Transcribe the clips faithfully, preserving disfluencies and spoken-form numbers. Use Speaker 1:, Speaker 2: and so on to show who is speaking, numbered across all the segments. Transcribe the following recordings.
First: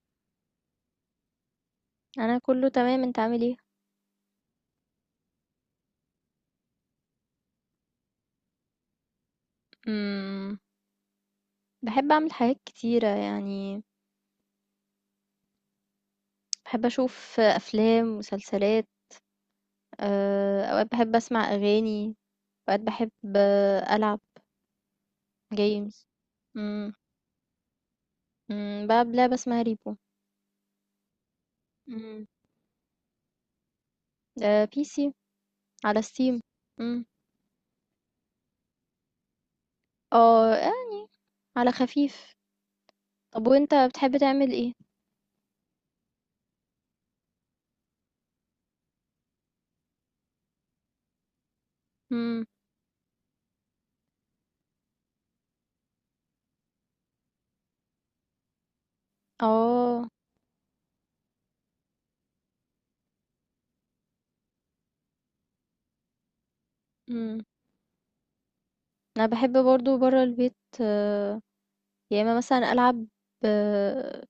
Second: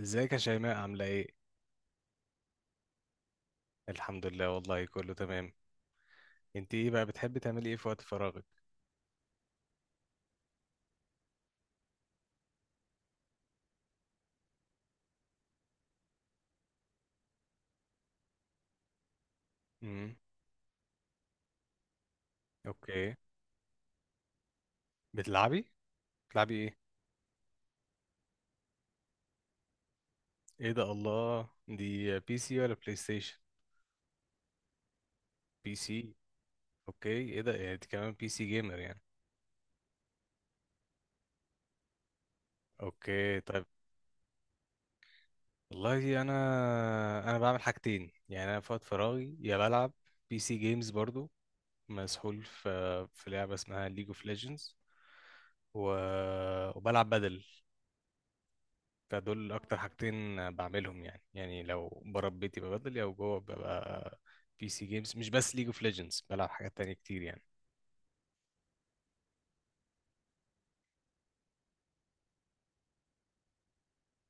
Speaker 1: ازيك يا شيماء، عاملة ايه؟
Speaker 2: انا كله تمام. انت عامل ايه؟
Speaker 1: الحمد لله، والله كله تمام. انت ايه بقى بتحبي تعملي ايه في وقت فراغك؟
Speaker 2: امم بحب اعمل حاجات كتيره يعني. بحب اشوف افلام ومسلسلات.
Speaker 1: امم.
Speaker 2: آه، اوقات بحب اسمع اغاني. اوقات بحب،
Speaker 1: اوكي.
Speaker 2: آه، العب
Speaker 1: بتلعبي؟
Speaker 2: جيمز.
Speaker 1: بتلعبي ايه؟
Speaker 2: امم أمم، بلعب لعبه اسمها ريبو.
Speaker 1: ايه ده، الله، دي
Speaker 2: امم
Speaker 1: بي سي ولا بلاي ستيشن؟
Speaker 2: بي سي،
Speaker 1: بي
Speaker 2: على
Speaker 1: سي.
Speaker 2: ستيم. امم
Speaker 1: اوكي، ايه ده يعني انت كمان بي سي جيمر يعني.
Speaker 2: اه، آه، على خفيف.
Speaker 1: اوكي
Speaker 2: طب
Speaker 1: طيب.
Speaker 2: وانت بتحب تعمل ايه؟
Speaker 1: والله انا انا بعمل حاجتين، يعني انا في وقت فراغي يا بلعب بي سي جيمز برضو، مسحول
Speaker 2: امم
Speaker 1: في في لعبة اسمها ليج اوف ليجندز و... وبلعب بدل، فدول اكتر
Speaker 2: اه
Speaker 1: حاجتين بعملهم يعني. يعني لو بره بيتي ببدل، او جوه ببقى بي سي جيمز، مش بس ليج اوف ليجندز، بلعب حاجات تانية كتير
Speaker 2: امم
Speaker 1: يعني.
Speaker 2: انا بحب برضو برا البيت. آه، يا اما مثلا العب، آه،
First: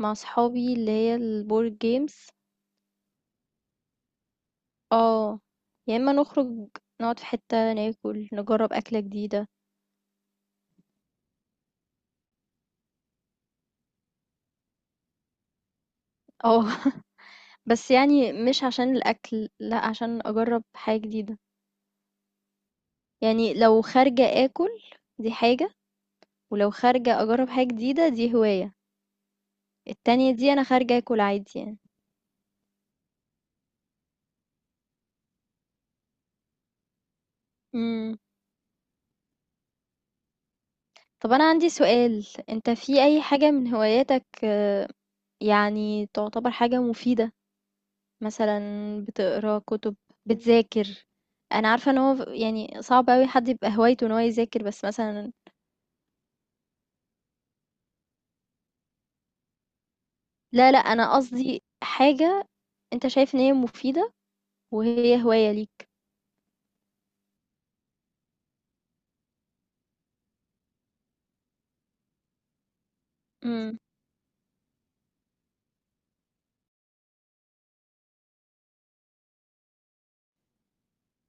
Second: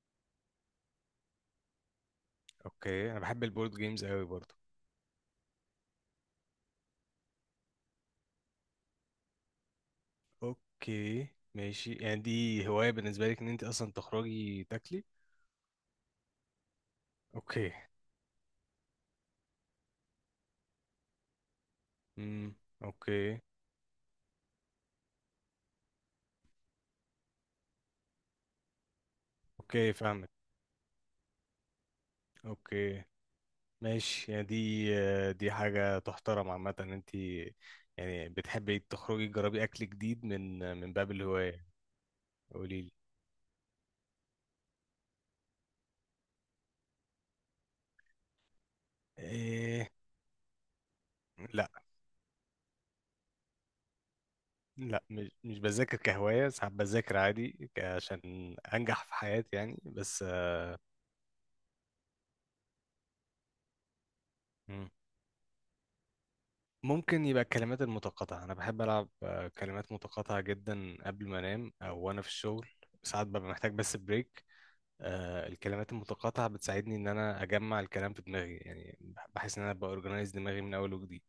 Speaker 2: مع صحابي اللي هي البورد جيمز.
Speaker 1: اوكي، انا بحب البورد جيمز قوي برضو.
Speaker 2: اه، يا اما نخرج، نقعد في حتة ناكل، نجرب أكلة جديدة.
Speaker 1: اوكي ماشي، يعني دي هواية بالنسبة لك ان انت اصلا تخرجي تاكلي.
Speaker 2: اه،
Speaker 1: اوكي.
Speaker 2: بس يعني مش عشان الأكل، لا، عشان أجرب حاجة جديدة.
Speaker 1: امم. اوكي،
Speaker 2: يعني لو خارجة أكل، دي حاجة، ولو خارجة أجرب حاجة جديدة، دي هواية.
Speaker 1: اوكي، فاهمك.
Speaker 2: التانية دي أنا خارجة أكل عادي يعني.
Speaker 1: اوكي ماشي، يعني دي آه، دي حاجة تحترم عامة، ان انت
Speaker 2: مم.
Speaker 1: يعني بتحبي تخرجي تجربي اكل جديد من من باب
Speaker 2: طب أنا
Speaker 1: الهواية.
Speaker 2: عندي سؤال، أنت
Speaker 1: قوليلي
Speaker 2: في أي حاجة من هواياتك آه، يعني تعتبر حاجة مفيدة؟ مثلا بتقرا
Speaker 1: إيه.
Speaker 2: كتب، بتذاكر. انا
Speaker 1: لا
Speaker 2: عارفه ان هو يعني صعب قوي حد يبقى هوايته ان هو يذاكر، بس
Speaker 1: لا، مش
Speaker 2: مثلا.
Speaker 1: مش بذاكر كهواية، ساعات بذاكر عادي ك- عشان أنجح في حياتي يعني بس آه،
Speaker 2: لا، لا، انا قصدي حاجه انت شايف ان هي مفيده،
Speaker 1: مم.
Speaker 2: وهي هوايه ليك.
Speaker 1: ممكن يبقى الكلمات المتقاطعة. أنا بحب ألعب آه، كلمات متقاطعة جدا قبل ما أنام، أو وأنا في الشغل، ساعات ببقى محتاج
Speaker 2: امم
Speaker 1: بس بريك. آه، الكلمات المتقاطعة بتساعدني إن أنا أجمع الكلام في دماغي، يعني بح- بحس إن أنا بأورجنايز دماغي من أول وجديد،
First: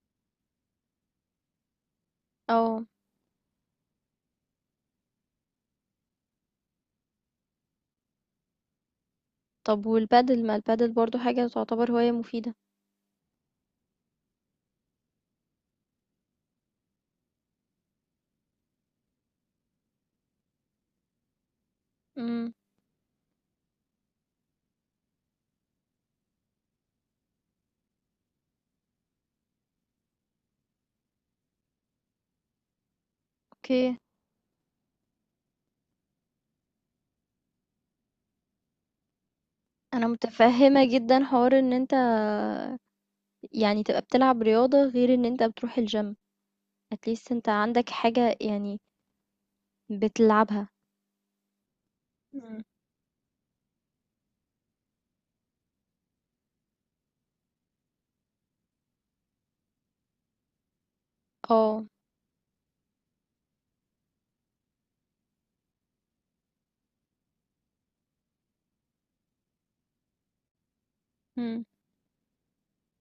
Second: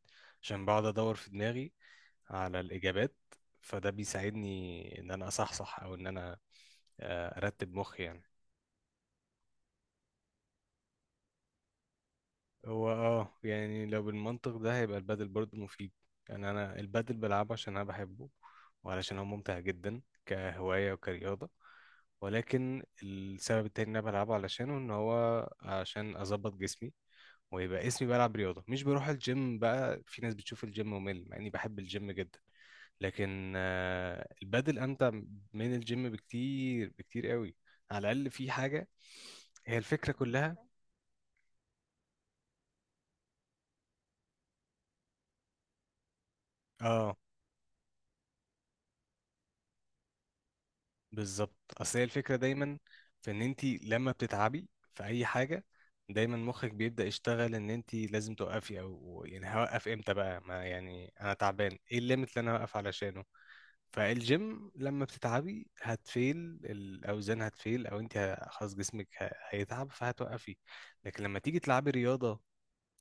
Speaker 1: عشان بقعد أدور في دماغي على
Speaker 2: اه.
Speaker 1: الإجابات. فده بيساعدني إن أنا أصحصح، أو إن أنا آه، أرتب مخي يعني.
Speaker 2: طب والبادل، ما البادل برضو حاجه تعتبر هوايه مفيده؟
Speaker 1: هو اه يعني لو بالمنطق ده هيبقى البادل برضه مفيد. يعني انا البادل بلعبه عشان انا بحبه، وعلشان هو ممتع جدا كهوايه وكرياضه.
Speaker 2: امم
Speaker 1: ولكن السبب التاني اللي انا بلعبه علشانه ان هو عشان اظبط جسمي ويبقى اسمي بلعب رياضه، مش بروح الجيم بقى. في ناس بتشوف الجيم ممل، مع اني بحب الجيم جدا، لكن
Speaker 2: اوكي.
Speaker 1: آه، البادل امتع من الجيم بكتير، بكتير قوي. على الاقل في حاجه، هي
Speaker 2: انا
Speaker 1: الفكره كلها.
Speaker 2: متفهمه جدا حوار ان انت يعني تبقى بتلعب رياضه غير ان انت بتروح الجيم.
Speaker 1: اه
Speaker 2: اتليست انت عندك حاجه يعني بتلعبها.
Speaker 1: بالظبط، اصل هي الفكره
Speaker 2: مم.
Speaker 1: دايما في ان انت لما بتتعبي في اي حاجه دايما مخك بيبدا يشتغل، ان انت لازم توقفي، او يعني هوقف امتى بقى، ما يعني انا تعبان،
Speaker 2: اه.
Speaker 1: ايه الليميت اللي انا هوقف علشانه. فالجيم لما بتتعبي هتفيل الاوزان، هتفيل، او انت ه- خلاص جسمك ه- هيتعب فهتوقفي. لكن لما تيجي
Speaker 2: مم.
Speaker 1: تلعبي رياضه،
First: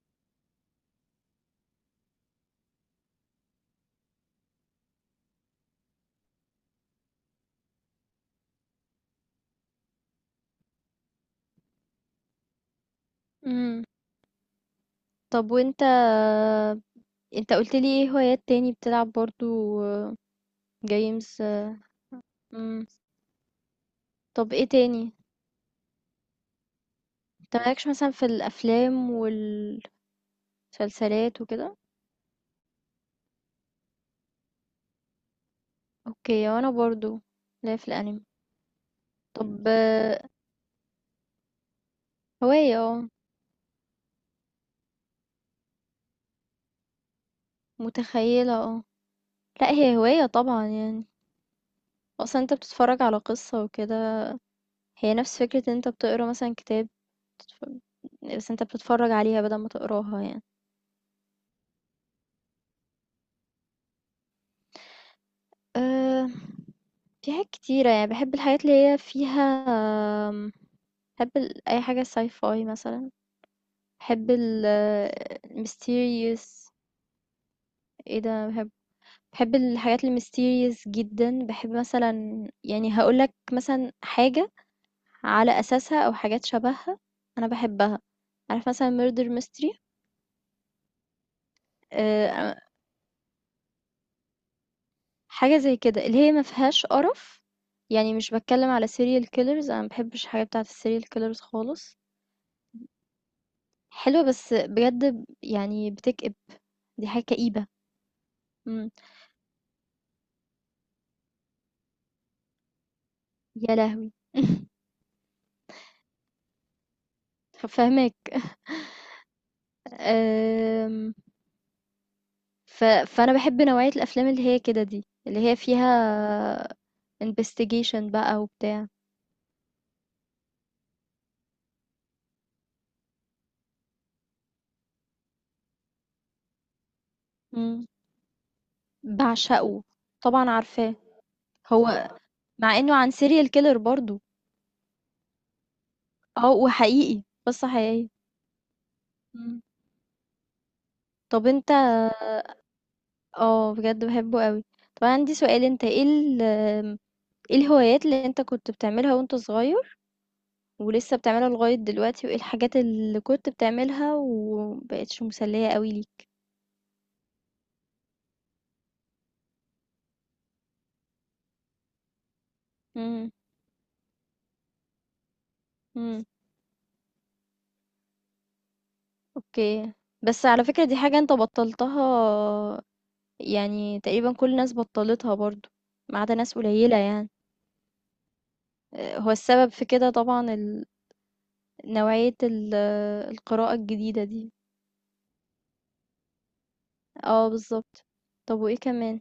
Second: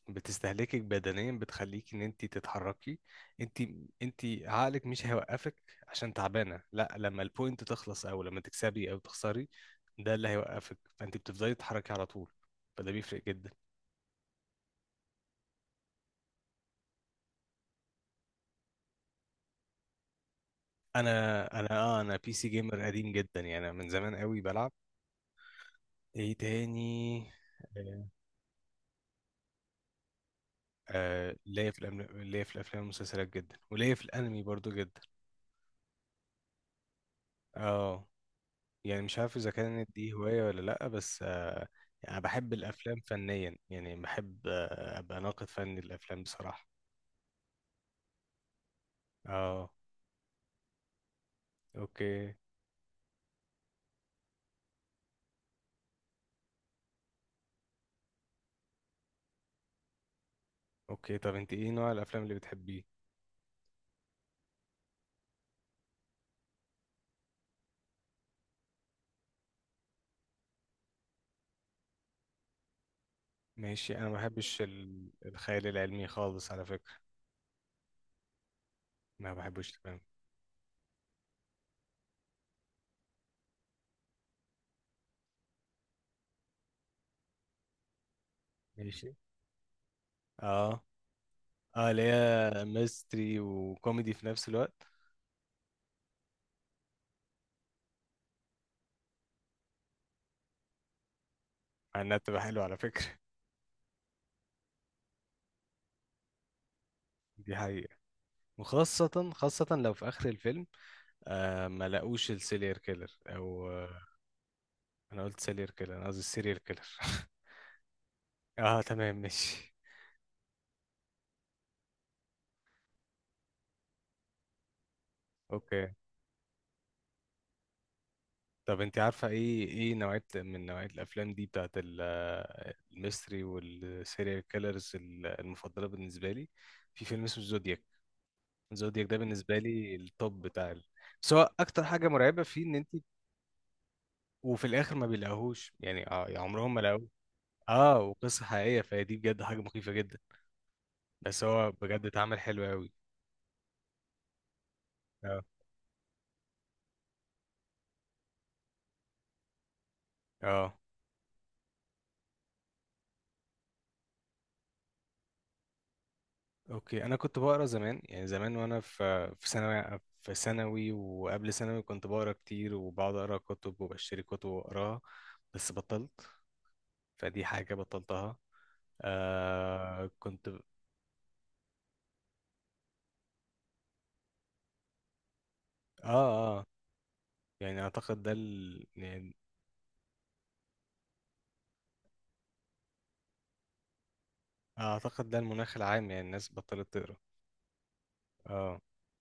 Speaker 1: بتستهلكك بدنيا، بتخليك ان انت تتحركي. انت انت عقلك مش هيوقفك عشان تعبانه، لا، لما البوينت تخلص، او لما تكسبي او تخسري، ده اللي هيوقفك. فانت بتفضلي تتحركي على طول، فده بيفرق جدا.
Speaker 2: مم. طب وانت، انت قلت لي ايه هوايات تاني بتلعب برضو؟
Speaker 1: انا
Speaker 2: جيمز؟
Speaker 1: انا اه انا بي سي جيمر
Speaker 2: مم.
Speaker 1: قديم جدا، يعني أنا من زمان قوي
Speaker 2: طب ايه
Speaker 1: بلعب.
Speaker 2: تاني؟
Speaker 1: ايه تاني.
Speaker 2: انت مالكش
Speaker 1: آه
Speaker 2: مثلا في الافلام والمسلسلات
Speaker 1: آه، ليا
Speaker 2: وكده؟
Speaker 1: في الأم- ليا في الافلام والمسلسلات جدا، وليا في الانمي برضو جدا.
Speaker 2: اوكي، وانا برضو، لا، في
Speaker 1: اه،
Speaker 2: الانمي.
Speaker 1: يعني مش عارف اذا
Speaker 2: طب،
Speaker 1: كانت دي
Speaker 2: آه،
Speaker 1: هواية ولا لا بس آه، يعني انا بحب
Speaker 2: هواية،
Speaker 1: الافلام
Speaker 2: اه،
Speaker 1: فنيا، يعني بحب آه، ابقى ناقد فني للافلام بصراحة.
Speaker 2: متخيلة، اه. لا،
Speaker 1: اه.
Speaker 2: هي هواية طبعا يعني.
Speaker 1: اوكي.
Speaker 2: اصلا انت بتتفرج على قصة وكده، هي نفس فكرة ان انت بتقرا مثلا كتاب، بتتف- بس انت بتتفرج عليها بدل ما تقراها يعني.
Speaker 1: اوكي، طب انت ايه نوع الافلام اللي بتحبيه؟
Speaker 2: أه في حاجات كتيرة يعني، باحب الحاجات اللي هي فيها، آمم، باحب ال أي حاجة sci fi مثلًا.
Speaker 1: ماشي، انا ما
Speaker 2: باحب
Speaker 1: بحبش
Speaker 2: ال
Speaker 1: ال- الخيال العلمي خالص على
Speaker 2: mysterious،
Speaker 1: فكرة.
Speaker 2: إيه ده، باحب،
Speaker 1: ما
Speaker 2: باحب
Speaker 1: بحبوش تمام،
Speaker 2: الحاجات الmysterious جدًا. باحب مثلًا، يعني هاقول لك مثلًا حاجة على أساسها أو حاجات شبهها أنا باحبها. عارف مثلًا
Speaker 1: ماشي.
Speaker 2: murder mystery؟
Speaker 1: اه اه، اللي هي
Speaker 2: آآ،
Speaker 1: ميستري وكوميدي في نفس الوقت.
Speaker 2: حاجة زي كده، اللي هي ما فيهاش قرف. يعني مش باتكلم على serial killers، أنا ما باحبش الحاجات بتاعة الserial killers خالص.
Speaker 1: مع انها بتبقى حلوة على فكرة.
Speaker 2: حلوة، بس بجد ب- يعني بتكئب، دي حاجة
Speaker 1: دي
Speaker 2: كئيبة.
Speaker 1: حقيقة،
Speaker 2: مم.
Speaker 1: وخاصة خاصة لو في آخر الفيلم آه ما لاقوش السيريال كيلر. أو
Speaker 2: يا لهوي.
Speaker 1: انا قلت سيريال كيلر، انا قصدي سيريال كيلر.
Speaker 2: فاهمك.
Speaker 1: اه تمام ماشي.
Speaker 2: أم، ف... فأنا بحب نوعية الأفلام اللي هي كده، دي اللي هي
Speaker 1: اوكي،
Speaker 2: فيها investigation بقى
Speaker 1: طب
Speaker 2: وبتاع.
Speaker 1: انت عارفه ايه ايه نوعيه من نوعيه الافلام دي بتاعت ال- آه، الميستري والسيريال كيلرز المفضله بالنسبه لي؟ في فيلم اسمه زودياك.
Speaker 2: مم.
Speaker 1: زودياك ده بالنسبه
Speaker 2: بعشقه،
Speaker 1: لي التوب
Speaker 2: طبعا
Speaker 1: بتاع ال...
Speaker 2: عارفاه.
Speaker 1: بس هو اكتر حاجه
Speaker 2: هو
Speaker 1: مرعبه فيه ان
Speaker 2: مع
Speaker 1: انت
Speaker 2: انه عن سيريال كيلر برضو.
Speaker 1: وفي الاخر ما بيلاقوهوش، يعني اه يعني
Speaker 2: اه،
Speaker 1: عمرهم ما لاقوه.
Speaker 2: وحقيقي قصة
Speaker 1: اه،
Speaker 2: حقيقية.
Speaker 1: وقصه حقيقيه، فهي دي بجد حاجه
Speaker 2: مم.
Speaker 1: مخيفه جدا. بس
Speaker 2: طب
Speaker 1: هو
Speaker 2: انت،
Speaker 1: بجد اتعمل حلو قوي.
Speaker 2: اه، بجد بحبه قوي. طب أنا عندي
Speaker 1: اه
Speaker 2: سؤال، انت ايه ال... ايه الهوايات اللي انت كنت بتعملها وانت صغير
Speaker 1: اه.
Speaker 2: ولسه بتعملها لغاية دلوقتي، وإيه الحاجات اللي كنت بتعملها ومبقتش مسلية قوي ليك؟
Speaker 1: اوكي، انا كنت بقرا زمان، يعني زمان وانا في في ثانوي، في ثانوي وقبل ثانوي كنت بقرا كتير، وبقعد
Speaker 2: امم
Speaker 1: اقرا كتب وبشتري كتب واقراها. بس بطلت،
Speaker 2: امم
Speaker 1: فدي حاجه بطلتها.
Speaker 2: اوكي.
Speaker 1: آه
Speaker 2: بس
Speaker 1: كنت ب-
Speaker 2: على فكرة، دي حاجة انت بطلتها يعني تقريبا كل الناس بطلتها برضو، ما
Speaker 1: اه
Speaker 2: عدا ناس
Speaker 1: اه،
Speaker 2: قليلة يعني.
Speaker 1: يعني اعتقد ده ال...
Speaker 2: آه، هو
Speaker 1: يعني
Speaker 2: السبب في كده طبعا ال... نوعية ال... القراءة الجديدة دي.
Speaker 1: اعتقد ده المناخ العام، يعني الناس بطلت تقرا.
Speaker 2: اه، بالظبط. طب وايه
Speaker 1: اه.
Speaker 2: كمان؟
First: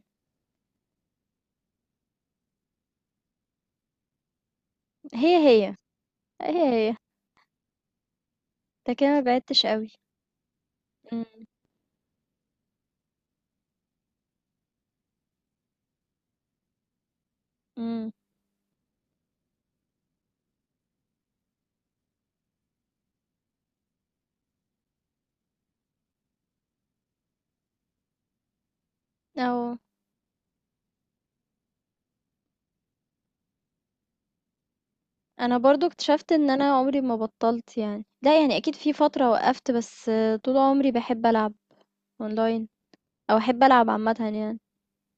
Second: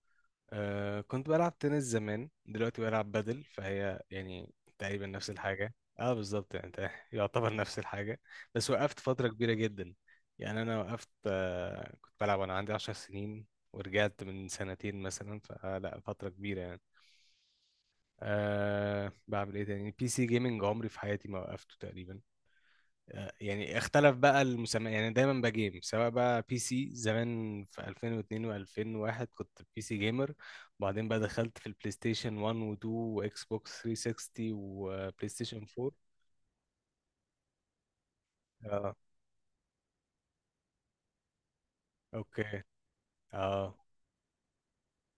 Speaker 1: أه كنت بلعب تنس زمان، دلوقتي بلعب بدل، فهي يعني تقريبا نفس
Speaker 2: هي،
Speaker 1: الحاجة.
Speaker 2: هي،
Speaker 1: اه بالظبط، يعني
Speaker 2: هي،
Speaker 1: انت
Speaker 2: هي.
Speaker 1: يعتبر نفس الحاجة. بس
Speaker 2: انت
Speaker 1: وقفت
Speaker 2: كده ما
Speaker 1: فترة كبيرة
Speaker 2: بعدتش قوي.
Speaker 1: جدا، يعني انا وقفت. أه كنت بلعب وانا عندي عشر سنين، ورجعت من سنتين مثلا، فلا فترة كبيرة يعني.
Speaker 2: امم
Speaker 1: أه بعمل ايه تاني. بي سي جيمنج عمري في حياتي ما وقفته تقريبا. آه، يعني اختلف بقى المسمى يعني، دايما بجيم، سواء بقى بي سي زمان في ألفين واثنين و2001 كنت
Speaker 2: او
Speaker 1: بي سي جيمر، وبعدين بقى دخلت في البلاي ستيشن واحد و2 واكس بوكس ثلاثمية وستين وبلاي
Speaker 2: أنا
Speaker 1: ستيشن
Speaker 2: برضه
Speaker 1: اربعة.
Speaker 2: اكتشفت إن أنا عمري ما بطّلت يعني. لأ، يعني أكيد في
Speaker 1: اه.
Speaker 2: فترة وقّفت، بس طول عمري باحب ألعب
Speaker 1: اوكي.
Speaker 2: online أو أحب
Speaker 1: اه
Speaker 2: ألعب عامةً يعني.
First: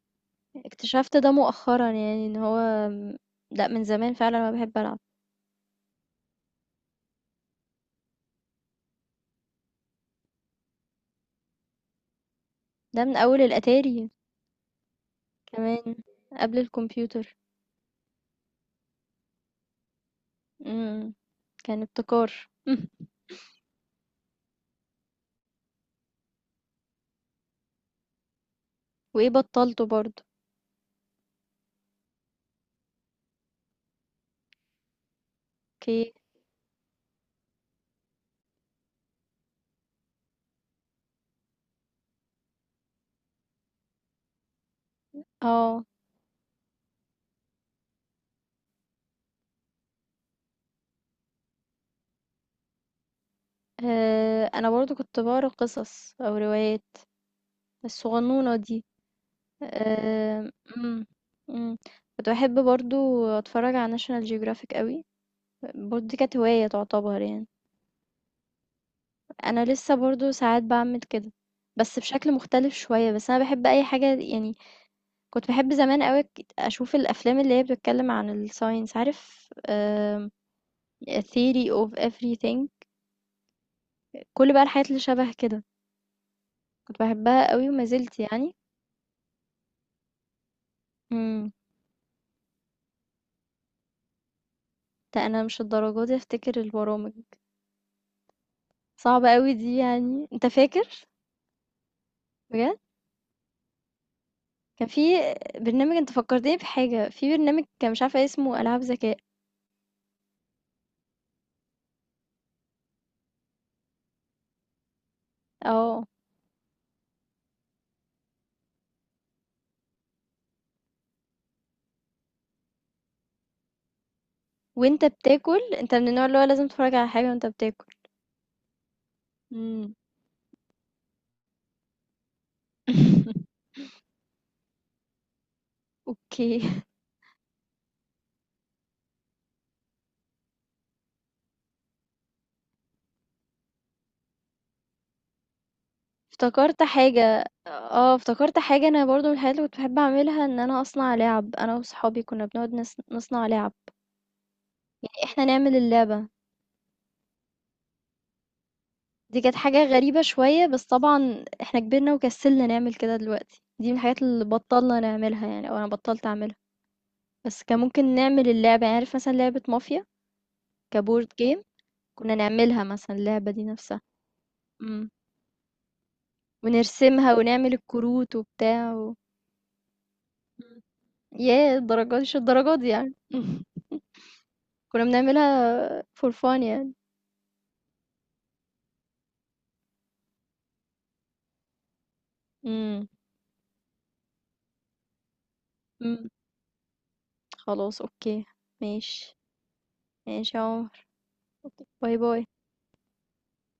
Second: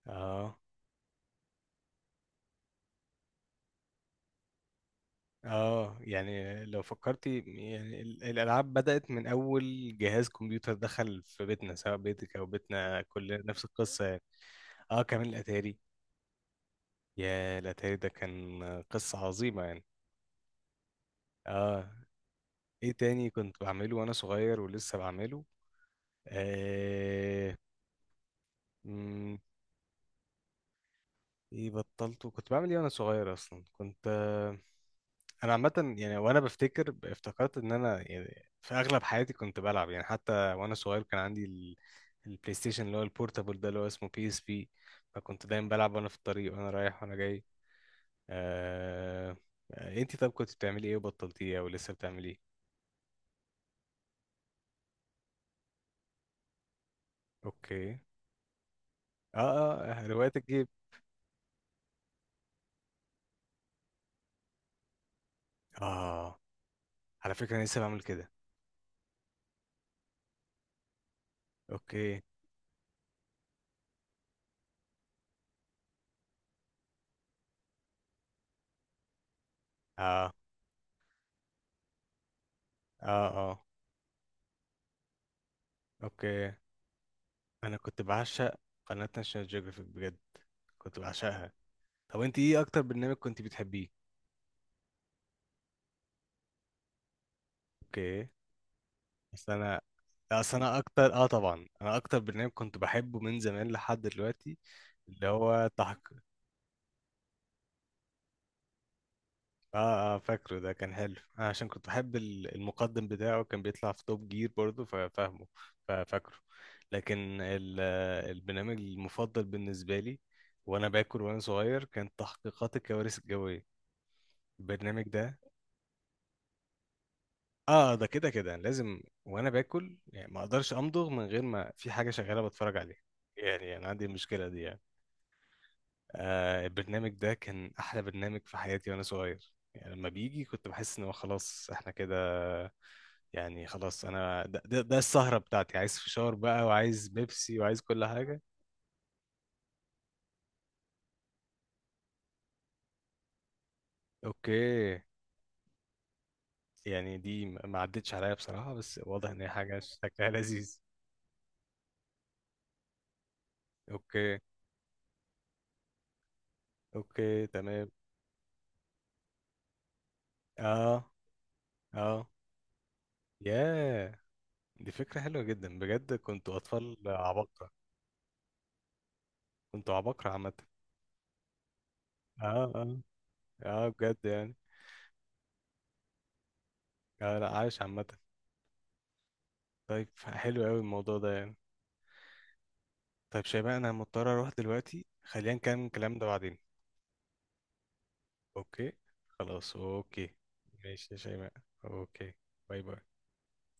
Speaker 1: اه
Speaker 2: اكتشفت ده مؤخرًا يعني، إن هو، م لأ، من زمان فعلًا وأنا باحب ألعب.
Speaker 1: اه، يعني لو فكرتي يعني ال- الالعاب بدأت من اول جهاز كمبيوتر دخل في بيتنا، سواء بيتك او بيتنا،
Speaker 2: ده من أول
Speaker 1: كلنا نفس القصة
Speaker 2: الأتاري،
Speaker 1: يعني. اه، كمان الاتاري.
Speaker 2: كمان، قبل الكمبيوتر.
Speaker 1: يا الاتاري ده كان قصة عظيمة يعني.
Speaker 2: إمم، كان
Speaker 1: اه.
Speaker 2: ابتكار.
Speaker 1: ايه تاني كنت بعمله وانا صغير ولسه بعمله. آه...
Speaker 2: وإيه
Speaker 1: مم.
Speaker 2: بطّلته برضه؟
Speaker 1: ايه بطلته، كنت بعمل ايه وانا صغير اصلا، كنت آه، انا عامه
Speaker 2: أوكي.
Speaker 1: يعني. وانا بفتكر ب- افتكرت ان انا يعني في اغلب حياتي كنت بلعب، يعني حتى وانا صغير كان عندي ال... البلاي ستيشن اللي هو البورتابل ده اللي هو اسمه بي اس بي، فكنت دايما
Speaker 2: آه،
Speaker 1: بلعب وانا في الطريق، وانا رايح وانا جاي. آه... آه، انتي طب كنت بتعملي ايه وبطلتيه او لسه بتعملي ايه؟
Speaker 2: آآ أنا برضه كنت باقرا قصص أو روايات
Speaker 1: اوكي.
Speaker 2: الصغنونة دي.
Speaker 1: اه اه، هوايات
Speaker 2: آه،
Speaker 1: الجيب.
Speaker 2: مم، مم. كنت بحب برضو اتفرج على ناشونال جيوغرافيك قوي، برضو دي كانت
Speaker 1: اه،
Speaker 2: هواية تعتبر
Speaker 1: على
Speaker 2: يعني.
Speaker 1: فكره انا لسه بعمل كده.
Speaker 2: انا لسه برضو ساعات بعمل كده، بس
Speaker 1: اوكي.
Speaker 2: بشكل مختلف شوية. بس انا بحب اي حاجة يعني. كنت بحب زمان قوي ك- اشوف الافلام اللي هي بتتكلم عن الساينس، عارف، آم،
Speaker 1: اه
Speaker 2: theory of everything،
Speaker 1: اه اه.
Speaker 2: كل بقى الحاجات اللي شبه كده.
Speaker 1: اوكي،
Speaker 2: كنت بحبها قوي
Speaker 1: انا
Speaker 2: وما
Speaker 1: كنت
Speaker 2: زلت يعني.
Speaker 1: بعشق قناة ناشونال جيوغرافيك بجد، كنت بعشقها.
Speaker 2: امم
Speaker 1: طب انت ايه اكتر برنامج كنت بتحبيه؟
Speaker 2: ده انا مش الدرجة دي افتكر البرامج.
Speaker 1: اوكي.
Speaker 2: صعبة
Speaker 1: بس
Speaker 2: قوي دي،
Speaker 1: انا،
Speaker 2: يعني انت
Speaker 1: اصل انا
Speaker 2: فاكر؟
Speaker 1: اكتر اه طبعا انا اكتر برنامج كنت
Speaker 2: بجد
Speaker 1: بحبه من زمان لحد دلوقتي.
Speaker 2: كان
Speaker 1: اللي
Speaker 2: في
Speaker 1: هو تح...
Speaker 2: برنامج، أنت فكّرتني بحاجة، في برنامج كان مش عارفة اسمه، ألعاب ذكاء.
Speaker 1: اه اه، فاكره، ده كان حلو، انا عشان كنت بحب ال- المقدم بتاعه كان بيطلع في توب جير برضه ففاهمه،
Speaker 2: آه،
Speaker 1: ففاكره. لكن ال- آه، البرنامج المفضل بالنسبه لي وانا باكل وانا صغير كان تحقيقات الكوارث الجويه، البرنامج
Speaker 2: وأنت
Speaker 1: ده.
Speaker 2: بتاكل، أنت من النوع اللي هو لازم تتفرّج على حاجة وأنت
Speaker 1: اه،
Speaker 2: بتاكل.
Speaker 1: ده كده كده لازم وانا
Speaker 2: إمم.
Speaker 1: باكل، يعني ما اقدرش امضغ من غير ما في حاجه شغاله بتفرج عليها، يعني انا عندي المشكله دي يعني. آه
Speaker 2: أوكي.
Speaker 1: البرنامج ده كان احلى برنامج في حياتي وانا صغير، يعني لما بيجي كنت بحس ان هو خلاص احنا كده، يعني خلاص، انا ده, ده, ده السهرة بتاعتي، عايز فشار بقى
Speaker 2: افتكرت
Speaker 1: وعايز
Speaker 2: حاجة
Speaker 1: بيبسي وعايز كل
Speaker 2: آه،
Speaker 1: حاجة.
Speaker 2: افتكرت حاجة، أنا برضه من الحاجات اللي كنت باحب أعملها إن أنا أصنع لِعَب. أنا وصحابي كنا بنقعد نص نصنع لِعَب،
Speaker 1: اوكي.
Speaker 2: يعني إحنا نعمل اللعبة.
Speaker 1: يعني دي ما ما عدتش عليا بصراحة، بس واضح ان
Speaker 2: دي
Speaker 1: هي
Speaker 2: كانت
Speaker 1: حاجة
Speaker 2: حاجة غريبة
Speaker 1: شكلها
Speaker 2: شوية،
Speaker 1: لذيذ.
Speaker 2: بس طبعًا إحنا كبرنا وكسلنا نعمل كده دلوقتي. دي من الحاجات
Speaker 1: اوكي.
Speaker 2: اللي بطّلنا نعملها، يعني أو أنا بطّلت أعملها.
Speaker 1: اوكي
Speaker 2: بس كان
Speaker 1: تمام.
Speaker 2: ممكن نعمل اللعبة، يعني عارف مثلا لعبة مافيا،
Speaker 1: اه
Speaker 2: كبورد جيم،
Speaker 1: اه.
Speaker 2: كنا نعملها مثلا اللعبة دي نفسها.
Speaker 1: ياه، دي
Speaker 2: مم.
Speaker 1: فكرة حلوة جدا بجد، كنتوا اطفال
Speaker 2: ونرسمها
Speaker 1: عباقرة.
Speaker 2: ونعمل الكروت وبتاع و...
Speaker 1: كنتوا عباقرة عامة.
Speaker 2: مم. ياه، الدرجات، مش
Speaker 1: اه
Speaker 2: الدرجات دي
Speaker 1: اه
Speaker 2: يعني.
Speaker 1: اه، بجد يعني.
Speaker 2: كنا بنعملها فور فان يعني.
Speaker 1: اه، لا عايش عامة. طيب حلو قوي الموضوع ده يعني.
Speaker 2: مم.
Speaker 1: طيب شباب، انا مضطر اروح دلوقتي، خلينا نكمل الكلام ده
Speaker 2: مم.
Speaker 1: بعدين.
Speaker 2: خلاص، اوكي.
Speaker 1: اوكي.
Speaker 2: ماشي.
Speaker 1: خلاص اوكي.
Speaker 2: ماشي يا عمر.
Speaker 1: ماشي يا شيماء.
Speaker 2: أوكي. باي
Speaker 1: اوكي.
Speaker 2: باي.
Speaker 1: باي باي.